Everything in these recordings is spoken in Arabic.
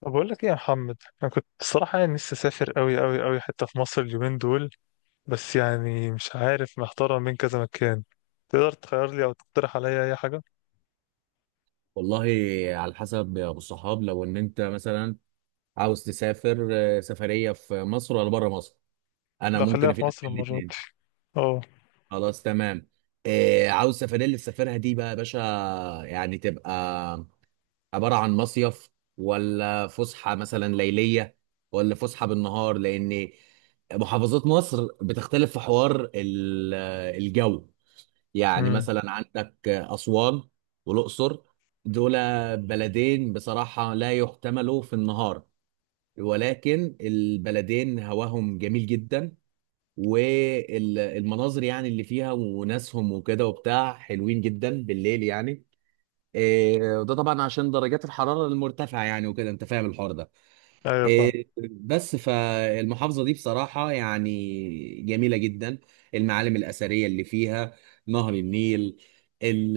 طب، بقول لك ايه يا محمد؟ انا كنت الصراحه يعني نفسي اسافر قوي قوي قوي حته في مصر اليومين دول. بس يعني مش عارف، محتار بين كذا مكان. تقدر تخير لي او تقترح عليا اي حاجه؟ والله، على حسب يا ابو الصحاب. لو ان انت مثلا عاوز تسافر، سفريه في مصر ولا بره مصر؟ انا لا، ممكن خليها في افيدك مصر في المره الاثنين. دي. اه. خلاص، تمام. عاوز السفريه اللي تسافرها دي بقى يا باشا، يعني تبقى عباره عن مصيف، ولا فسحه مثلا ليليه، ولا فسحه بالنهار؟ لان محافظات مصر بتختلف في حوار الجو. يعني امم. مثلا عندك أسوان والأقصر، دول بلدين بصراحة لا يحتملوا في النهار، ولكن البلدين هواهم جميل جدا، والمناظر يعني اللي فيها وناسهم وكده وبتاع حلوين جدا بالليل يعني. وده طبعا عشان درجات الحرارة المرتفعة يعني، وكده انت فاهم الحوار ده. ايوه، فاهم. بس فالمحافظة دي بصراحة يعني جميلة جدا، المعالم الأثرية اللي فيها، نهر النيل، ال-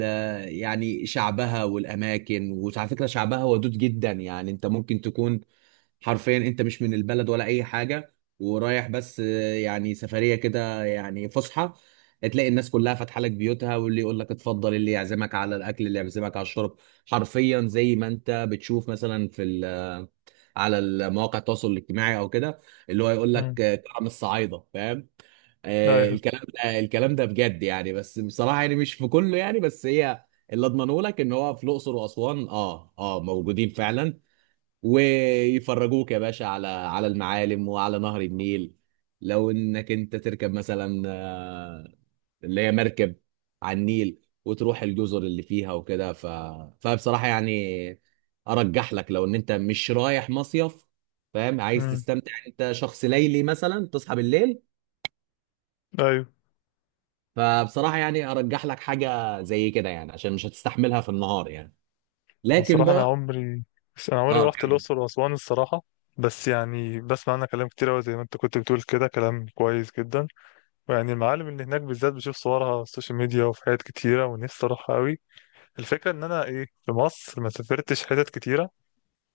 يعني شعبها والأماكن. وعلى فكرة شعبها ودود جدا، يعني أنت ممكن تكون حرفيا انت مش من البلد ولا اي حاجه ورايح، بس يعني سفريه كده، يعني فسحه، تلاقي الناس كلها فاتحه لك بيوتها، واللي يقول لك اتفضل، اللي يعزمك على الاكل، اللي يعزمك على الشرب. حرفيا زي ما انت بتشوف مثلا في ال- آه، على المواقع التواصل الاجتماعي او كده، اللي هو يقول امم. لك، كرم الصعايده فاهم. ايوه. الكلام ده الكلام ده بجد يعني، بس بصراحه يعني مش في كله يعني، بس هي اللي اضمنه لك ان هو في الاقصر واسوان موجودين فعلا، ويفرجوك يا باشا على المعالم وعلى نهر النيل. لو انك انت تركب مثلا، اللي هي مركب على النيل، وتروح الجزر اللي فيها وكده، فبصراحة يعني ارجح لك لو ان انت مش رايح مصيف فاهم، عايز امم. تستمتع، انت شخص ليلي مثلا تصحى بالليل، ايوه. فبصراحة يعني ارجح لك حاجة زي كده، يعني عشان مش هتستحملها في النهار يعني. لكن الصراحه انا بقى عمري، بس انا عمري ما اه رحت كم. الاقصر واسوان الصراحه. بس يعني بسمع عنها كلام كتير قوي زي ما انت كنت بتقول كده، كلام كويس جدا. ويعني المعالم اللي هناك بالذات بشوف صورها على السوشيال ميديا وفي حاجات كتيره، ونفسي اروحها قوي. الفكرة إن أنا إيه، في مصر ما سافرتش حتت كتيرة.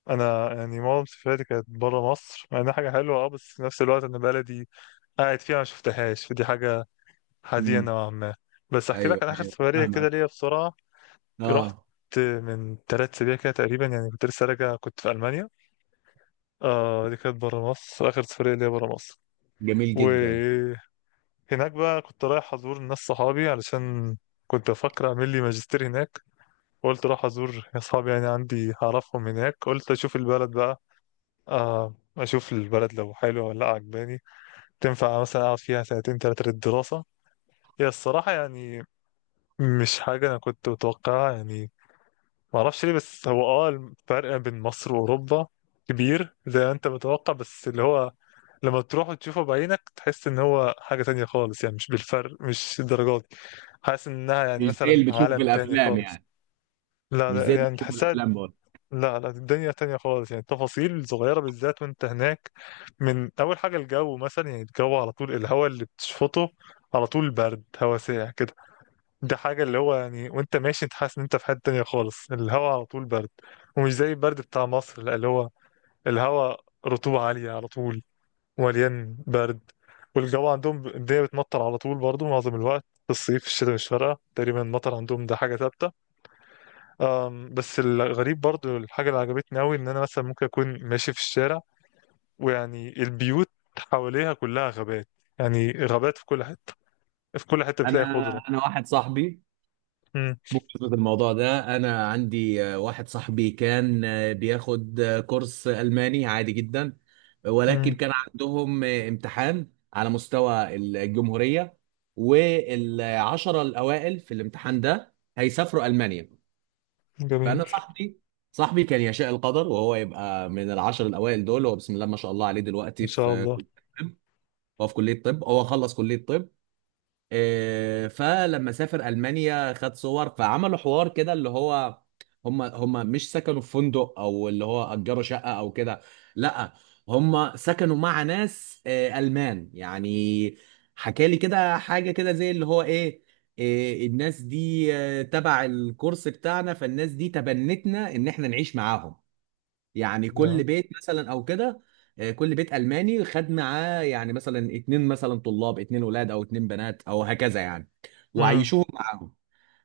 أنا يعني معظم سفرياتي كانت برا مصر، مع إنها حاجة حلوة. أه بس في نفس الوقت أنا بلدي قاعد فيها ما شفتهاش، فدي حاجة حزينة مم. نوعا ما. بس أحكي لك ايوه، عن آخر ايوه، سفرية كده فاهمك. ليا بسرعة. رحت اه، من 3 أسابيع كده تقريبا، يعني كنت لسه راجع، كنت في ألمانيا. دي كانت برا مصر، آخر سفرية ليا برا مصر. جميل جدا. وهناك بقى كنت رايح أزور ناس صحابي علشان كنت بفكر أعمل لي ماجستير هناك. قلت اروح ازور اصحابي، يعني عندي هعرفهم هناك، قلت اشوف البلد بقى. اشوف البلد لو حلوه ولا لا عجباني، تنفع مثلا اقعد فيها سنتين تلاتة للدراسه. هي الصراحه يعني مش حاجه انا كنت متوقعها يعني. ما اعرفش ليه، بس هو الفرق بين مصر واوروبا كبير زي ما انت متوقع، بس اللي هو لما تروح وتشوفه بعينك تحس ان هو حاجه تانية خالص، يعني مش بالفرق، مش الدرجات دي. حاسس انها يعني مش زي مثلا اللي بتشوفه في عالم تاني الافلام خالص. يعني. لا مش زي لا، اللي يعني بتشوفه في تحسها. الافلام برضه. لا لا، الدنيا تانية خالص، يعني التفاصيل صغيرة بالذات وانت هناك. من أول حاجة الجو مثلا، يعني الجو على طول، الهواء اللي بتشفطه على طول برد، هواء ساقع كده. ده حاجة اللي هو يعني وانت ماشي انت حاسس ان انت في حتة تانية خالص، الهواء على طول برد. ومش زي البرد بتاع مصر، لا، اللي هو الهواء رطوبة عالية على طول، مليان برد. والجو عندهم الدنيا بتمطر على طول برضه، معظم الوقت، في الصيف في الشتاء مش فارقة تقريبا، المطر عندهم ده حاجة ثابتة. بس الغريب برضو الحاجة اللي عجبتني أوي إن أنا مثلا ممكن أكون ماشي في الشارع، ويعني البيوت حواليها كلها غابات، يعني غابات في كل حتة، في كل حتة انا بتلاقي خضرة. انا واحد صاحبي، مم. بخصوص الموضوع ده انا عندي واحد صاحبي كان بياخد كورس الماني عادي جدا، ولكن مم. كان عندهم امتحان على مستوى الجمهوريه، والعشره الاوائل في الامتحان ده هيسافروا المانيا. جميل، فانا صاحبي كان يشاء القدر وهو يبقى من العشر الاوائل دول. هو بسم الله ما شاء الله عليه ما دلوقتي شاء الله هو في كلية طب، هو خلص كلية طب. فلما سافر المانيا خد صور، فعملوا حوار كده اللي هو هم مش سكنوا في فندق، او اللي هو اجروا شقه او كده. لا، هم سكنوا مع ناس المان يعني. حكى لي كده حاجه كده زي اللي هو ايه، الناس دي تبع الكورس بتاعنا، فالناس دي تبنتنا ان احنا نعيش معاهم. يعني يا. كل بيت مثلا او كده، كل بيت الماني خد معاه يعني مثلا اتنين، مثلا طلاب اتنين ولاد او اتنين بنات او هكذا يعني، مم. وعيشوهم معاهم.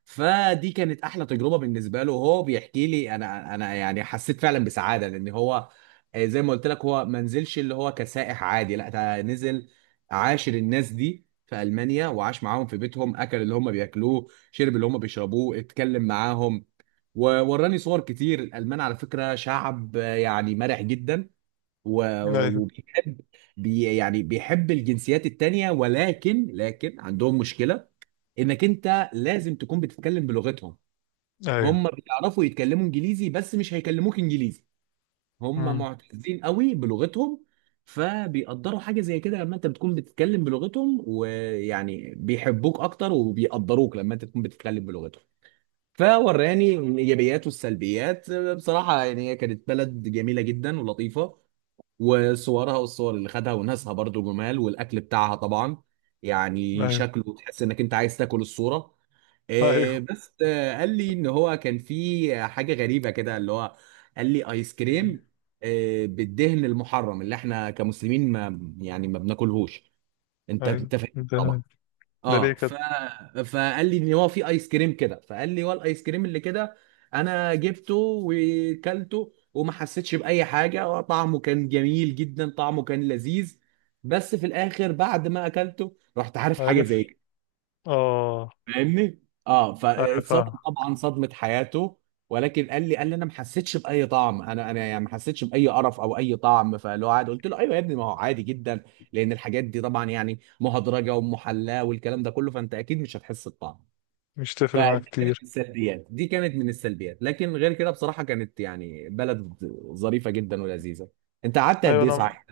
فدي كانت احلى تجربه بالنسبه له، هو بيحكي لي انا يعني حسيت فعلا بسعاده، لان هو زي ما قلت لك هو ما نزلش اللي هو كسائح عادي، لا ده نزل عاشر الناس دي في المانيا، وعاش معاهم في بيتهم، اكل اللي هم بياكلوه، شرب اللي هم بيشربوه، اتكلم معاهم. ووراني صور كتير. الالمان على فكره شعب يعني مرح جدا، أيوه، وبيحب، يعني بيحب الجنسيات التانيه، ولكن لكن عندهم مشكله، انك انت لازم تكون بتتكلم بلغتهم. أيوه. هم بيعرفوا يتكلموا انجليزي بس مش هيكلموك انجليزي، هم مم. معتزين قوي بلغتهم. فبيقدروا حاجه زي كده لما انت بتكون بتتكلم بلغتهم، ويعني بيحبوك اكتر وبيقدروك لما انت تكون بتتكلم بلغتهم. فوراني الايجابيات والسلبيات. بصراحه يعني هي كانت بلد جميله جدا ولطيفه، وصورها والصور اللي خدها وناسها برضو جمال، والاكل بتاعها طبعا يعني أيوه، شكله تحس انك انت عايز تاكل الصوره. أيوه. بس قال لي ان هو كان في حاجه غريبه كده اللي هو، قال لي ايس كريم بالدهن المحرم اللي احنا كمسلمين ما يعني ما بناكلهوش، انت أيوه، انت فاهم طبعا. ده ليه اه، كده؟ فقال لي ان هو في ايس كريم كده، فقال لي هو الايس كريم اللي كده انا جبته وكلته، وما حسيتش باي حاجه، طعمه كان جميل جدا، طعمه كان لذيذ. بس في الاخر بعد ما اكلته رحت عارف حاجه عارف. زي كده، آه. فاهمني، اه أيوه، فاتصدم فاهم. طبعا صدمه حياته. ولكن قال لي انا ما حسيتش باي طعم، انا يعني ما حسيتش باي قرف او اي طعم، فاللي هو عادي. قلت له ايوه يا ابني، ما هو عادي جدا، لان الحاجات دي طبعا يعني مهدرجه ومحلاه والكلام ده كله، فانت اكيد مش هتحس بطعم. مش تفرق معايا فدي كانت من كتير. السلبيات، دي كانت من السلبيات. لكن غير كده بصراحه كانت يعني بلد ظريفه جدا ولذيذه. انت قعدت قد أيوه ايه أنا، صحيح؟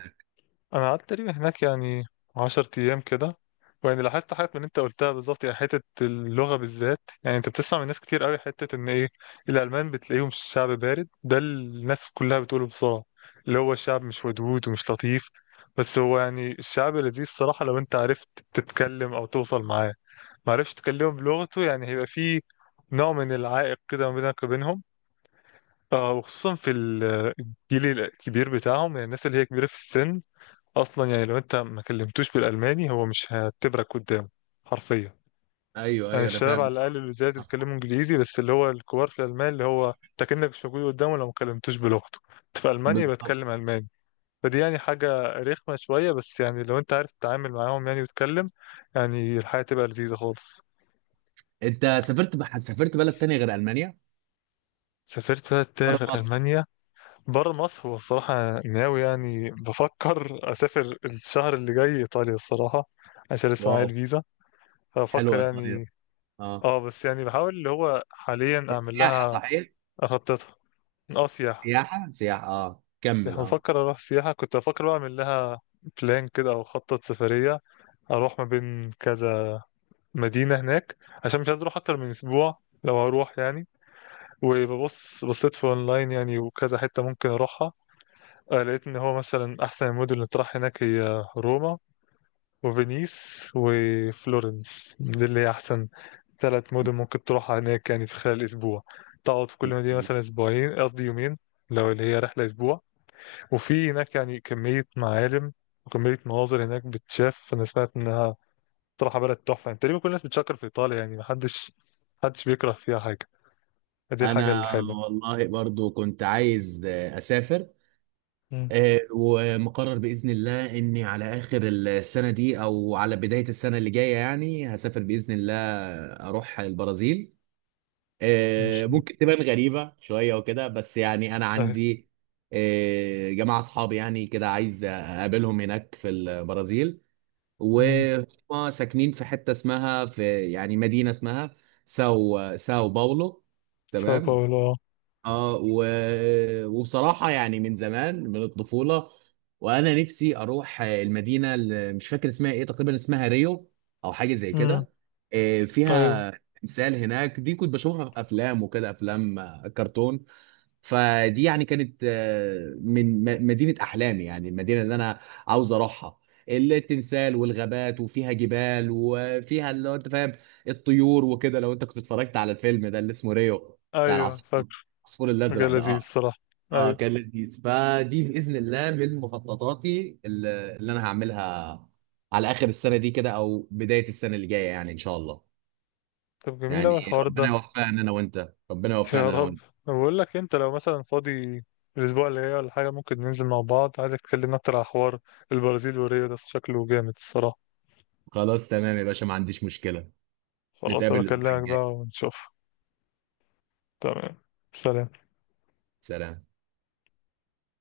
انا قعدت تقريبا هناك يعني 10 ايام كده. ويعني لاحظت حاجات من اللي انت قلتها بالظبط، يعني حته اللغه بالذات، يعني انت بتسمع من ناس كتير قوي حته ان ايه، الالمان بتلاقيهم شعب بارد، ده اللي الناس كلها بتقوله بصراحه، اللي هو الشعب مش ودود ومش لطيف. بس هو يعني الشعب لذيذ الصراحه لو انت عرفت تتكلم او توصل معاه. ما عرفتش تكلمه بلغته يعني هيبقى فيه نوع من العائق كده ما بينك وبينهم. وخصوصا في الجيل الكبير بتاعهم، يعني الناس اللي هي كبيرة في السن اصلا، يعني لو انت ما كلمتوش بالالماني هو مش هيعتبرك قدامه حرفيا. ايوه، يعني ايوه، انا الشباب على فاهم. الاقل اللي زيادة بيتكلموا انجليزي، بس اللي هو الكبار في الالمان، اللي هو انت كأنك مش موجود قدامه لو ما كلمتوش بلغته. انت في المانيا بالضبط. بتكلم الماني. فدي يعني حاجة رخمة شوية، بس يعني لو انت عارف تتعامل معاهم يعني وتتكلم، يعني الحياة تبقى لذيذة خالص. انت سافرت بلد تانية غير المانيا سافرت بلد تاني بره غير مصر؟ ألمانيا. بره مصر، هو الصراحة أنا ناوي يعني بفكر أسافر الشهر اللي جاي إيطاليا الصراحة، عشان لسه معايا واو، الفيزا. فأفكر حلوة إيطاليا. يعني. اه، اه. بس يعني بحاول اللي هو حاليا اعمل سياحة لها، صحيح؟ اخططها. اه، سياحة. سياحة سياحة، اه يعني كمل اه. بفكر اروح سياحة، كنت بفكر بقى اعمل لها بلان كده او اخطط سفرية، اروح ما بين كذا مدينة هناك، عشان مش عايز اروح اكتر من اسبوع لو هروح يعني. وببص، بصيت في اونلاين يعني، وكذا حتة ممكن اروحها. لقيت ان هو مثلا احسن المدن اللي تروح هناك هي روما وفينيس وفلورنس، دي اللي هي احسن 3 مدن ممكن تروحها هناك يعني في خلال اسبوع. تقعد في كل مدينة مثلا اسبوعين، قصدي يومين، لو اللي هي رحلة اسبوع. وفي هناك يعني كمية معالم وكمية مناظر هناك بتشاف. انا سمعت انها صراحة بلد تحفة، يعني تقريبا كل الناس بتشكر في ايطاليا، يعني محدش بيكره فيها حاجة. دي الحاجة أنا الحلوة. والله برضو كنت عايز أسافر، مم. ومقرر بإذن الله إني على آخر السنة دي أو على بداية السنة اللي جاية، يعني هسافر بإذن الله أروح البرازيل. مش- ممكن تبان غريبة شوية وكده، بس يعني أنا اهي. عندي جماعة أصحابي يعني كده عايز أقابلهم هناك في البرازيل، مم. وهم ساكنين في حته اسمها، في يعني مدينه اسمها ساو باولو. ساو تمام. باولو، اه. اه و... وبصراحه يعني من زمان من الطفوله، وانا نفسي اروح المدينه اللي مش فاكر اسمها ايه، تقريبا اسمها ريو او حاجه زي أمم، كده، ايوه، فيها تمثال هناك. دي كنت بشوفها في افلام وكده، افلام كرتون. فدي يعني كانت، من مدينة أحلامي، يعني المدينة اللي أنا عاوز أروحها، التمثال والغابات وفيها جبال وفيها اللي هو أنت فاهم الطيور وكده. لو أنت كنت اتفرجت على الفيلم ده اللي اسمه ريو بتاع ايوه، العصفور، فاكر. العصفور مجال الأزرق ده، لذيذ أه. الصراحة. أه ايوه. كان لذيذ. فدي بإذن الله من مخططاتي اللي أنا هعملها على آخر السنة دي كده أو بداية السنة اللي جاية، يعني إن شاء الله. طب جميل اوي يعني الحوار ربنا ده. يوفقنا أنا وأنت، ربنا يا يوفقنا أنا رب. وأنت. أنا بقول لك انت لو مثلا فاضي الاسبوع اللي جاي ولا حاجه، ممكن ننزل مع بعض، عايزك تكلمنا اكتر على حوار البرازيل وريو، ده شكله جامد الصراحه. خلاص تمام يا باشا، ما عنديش مشكلة. خلاص، انا نتقابل الأسبوع بكلمك بقى الجاي. ونشوف. تمام. سلام. سلام.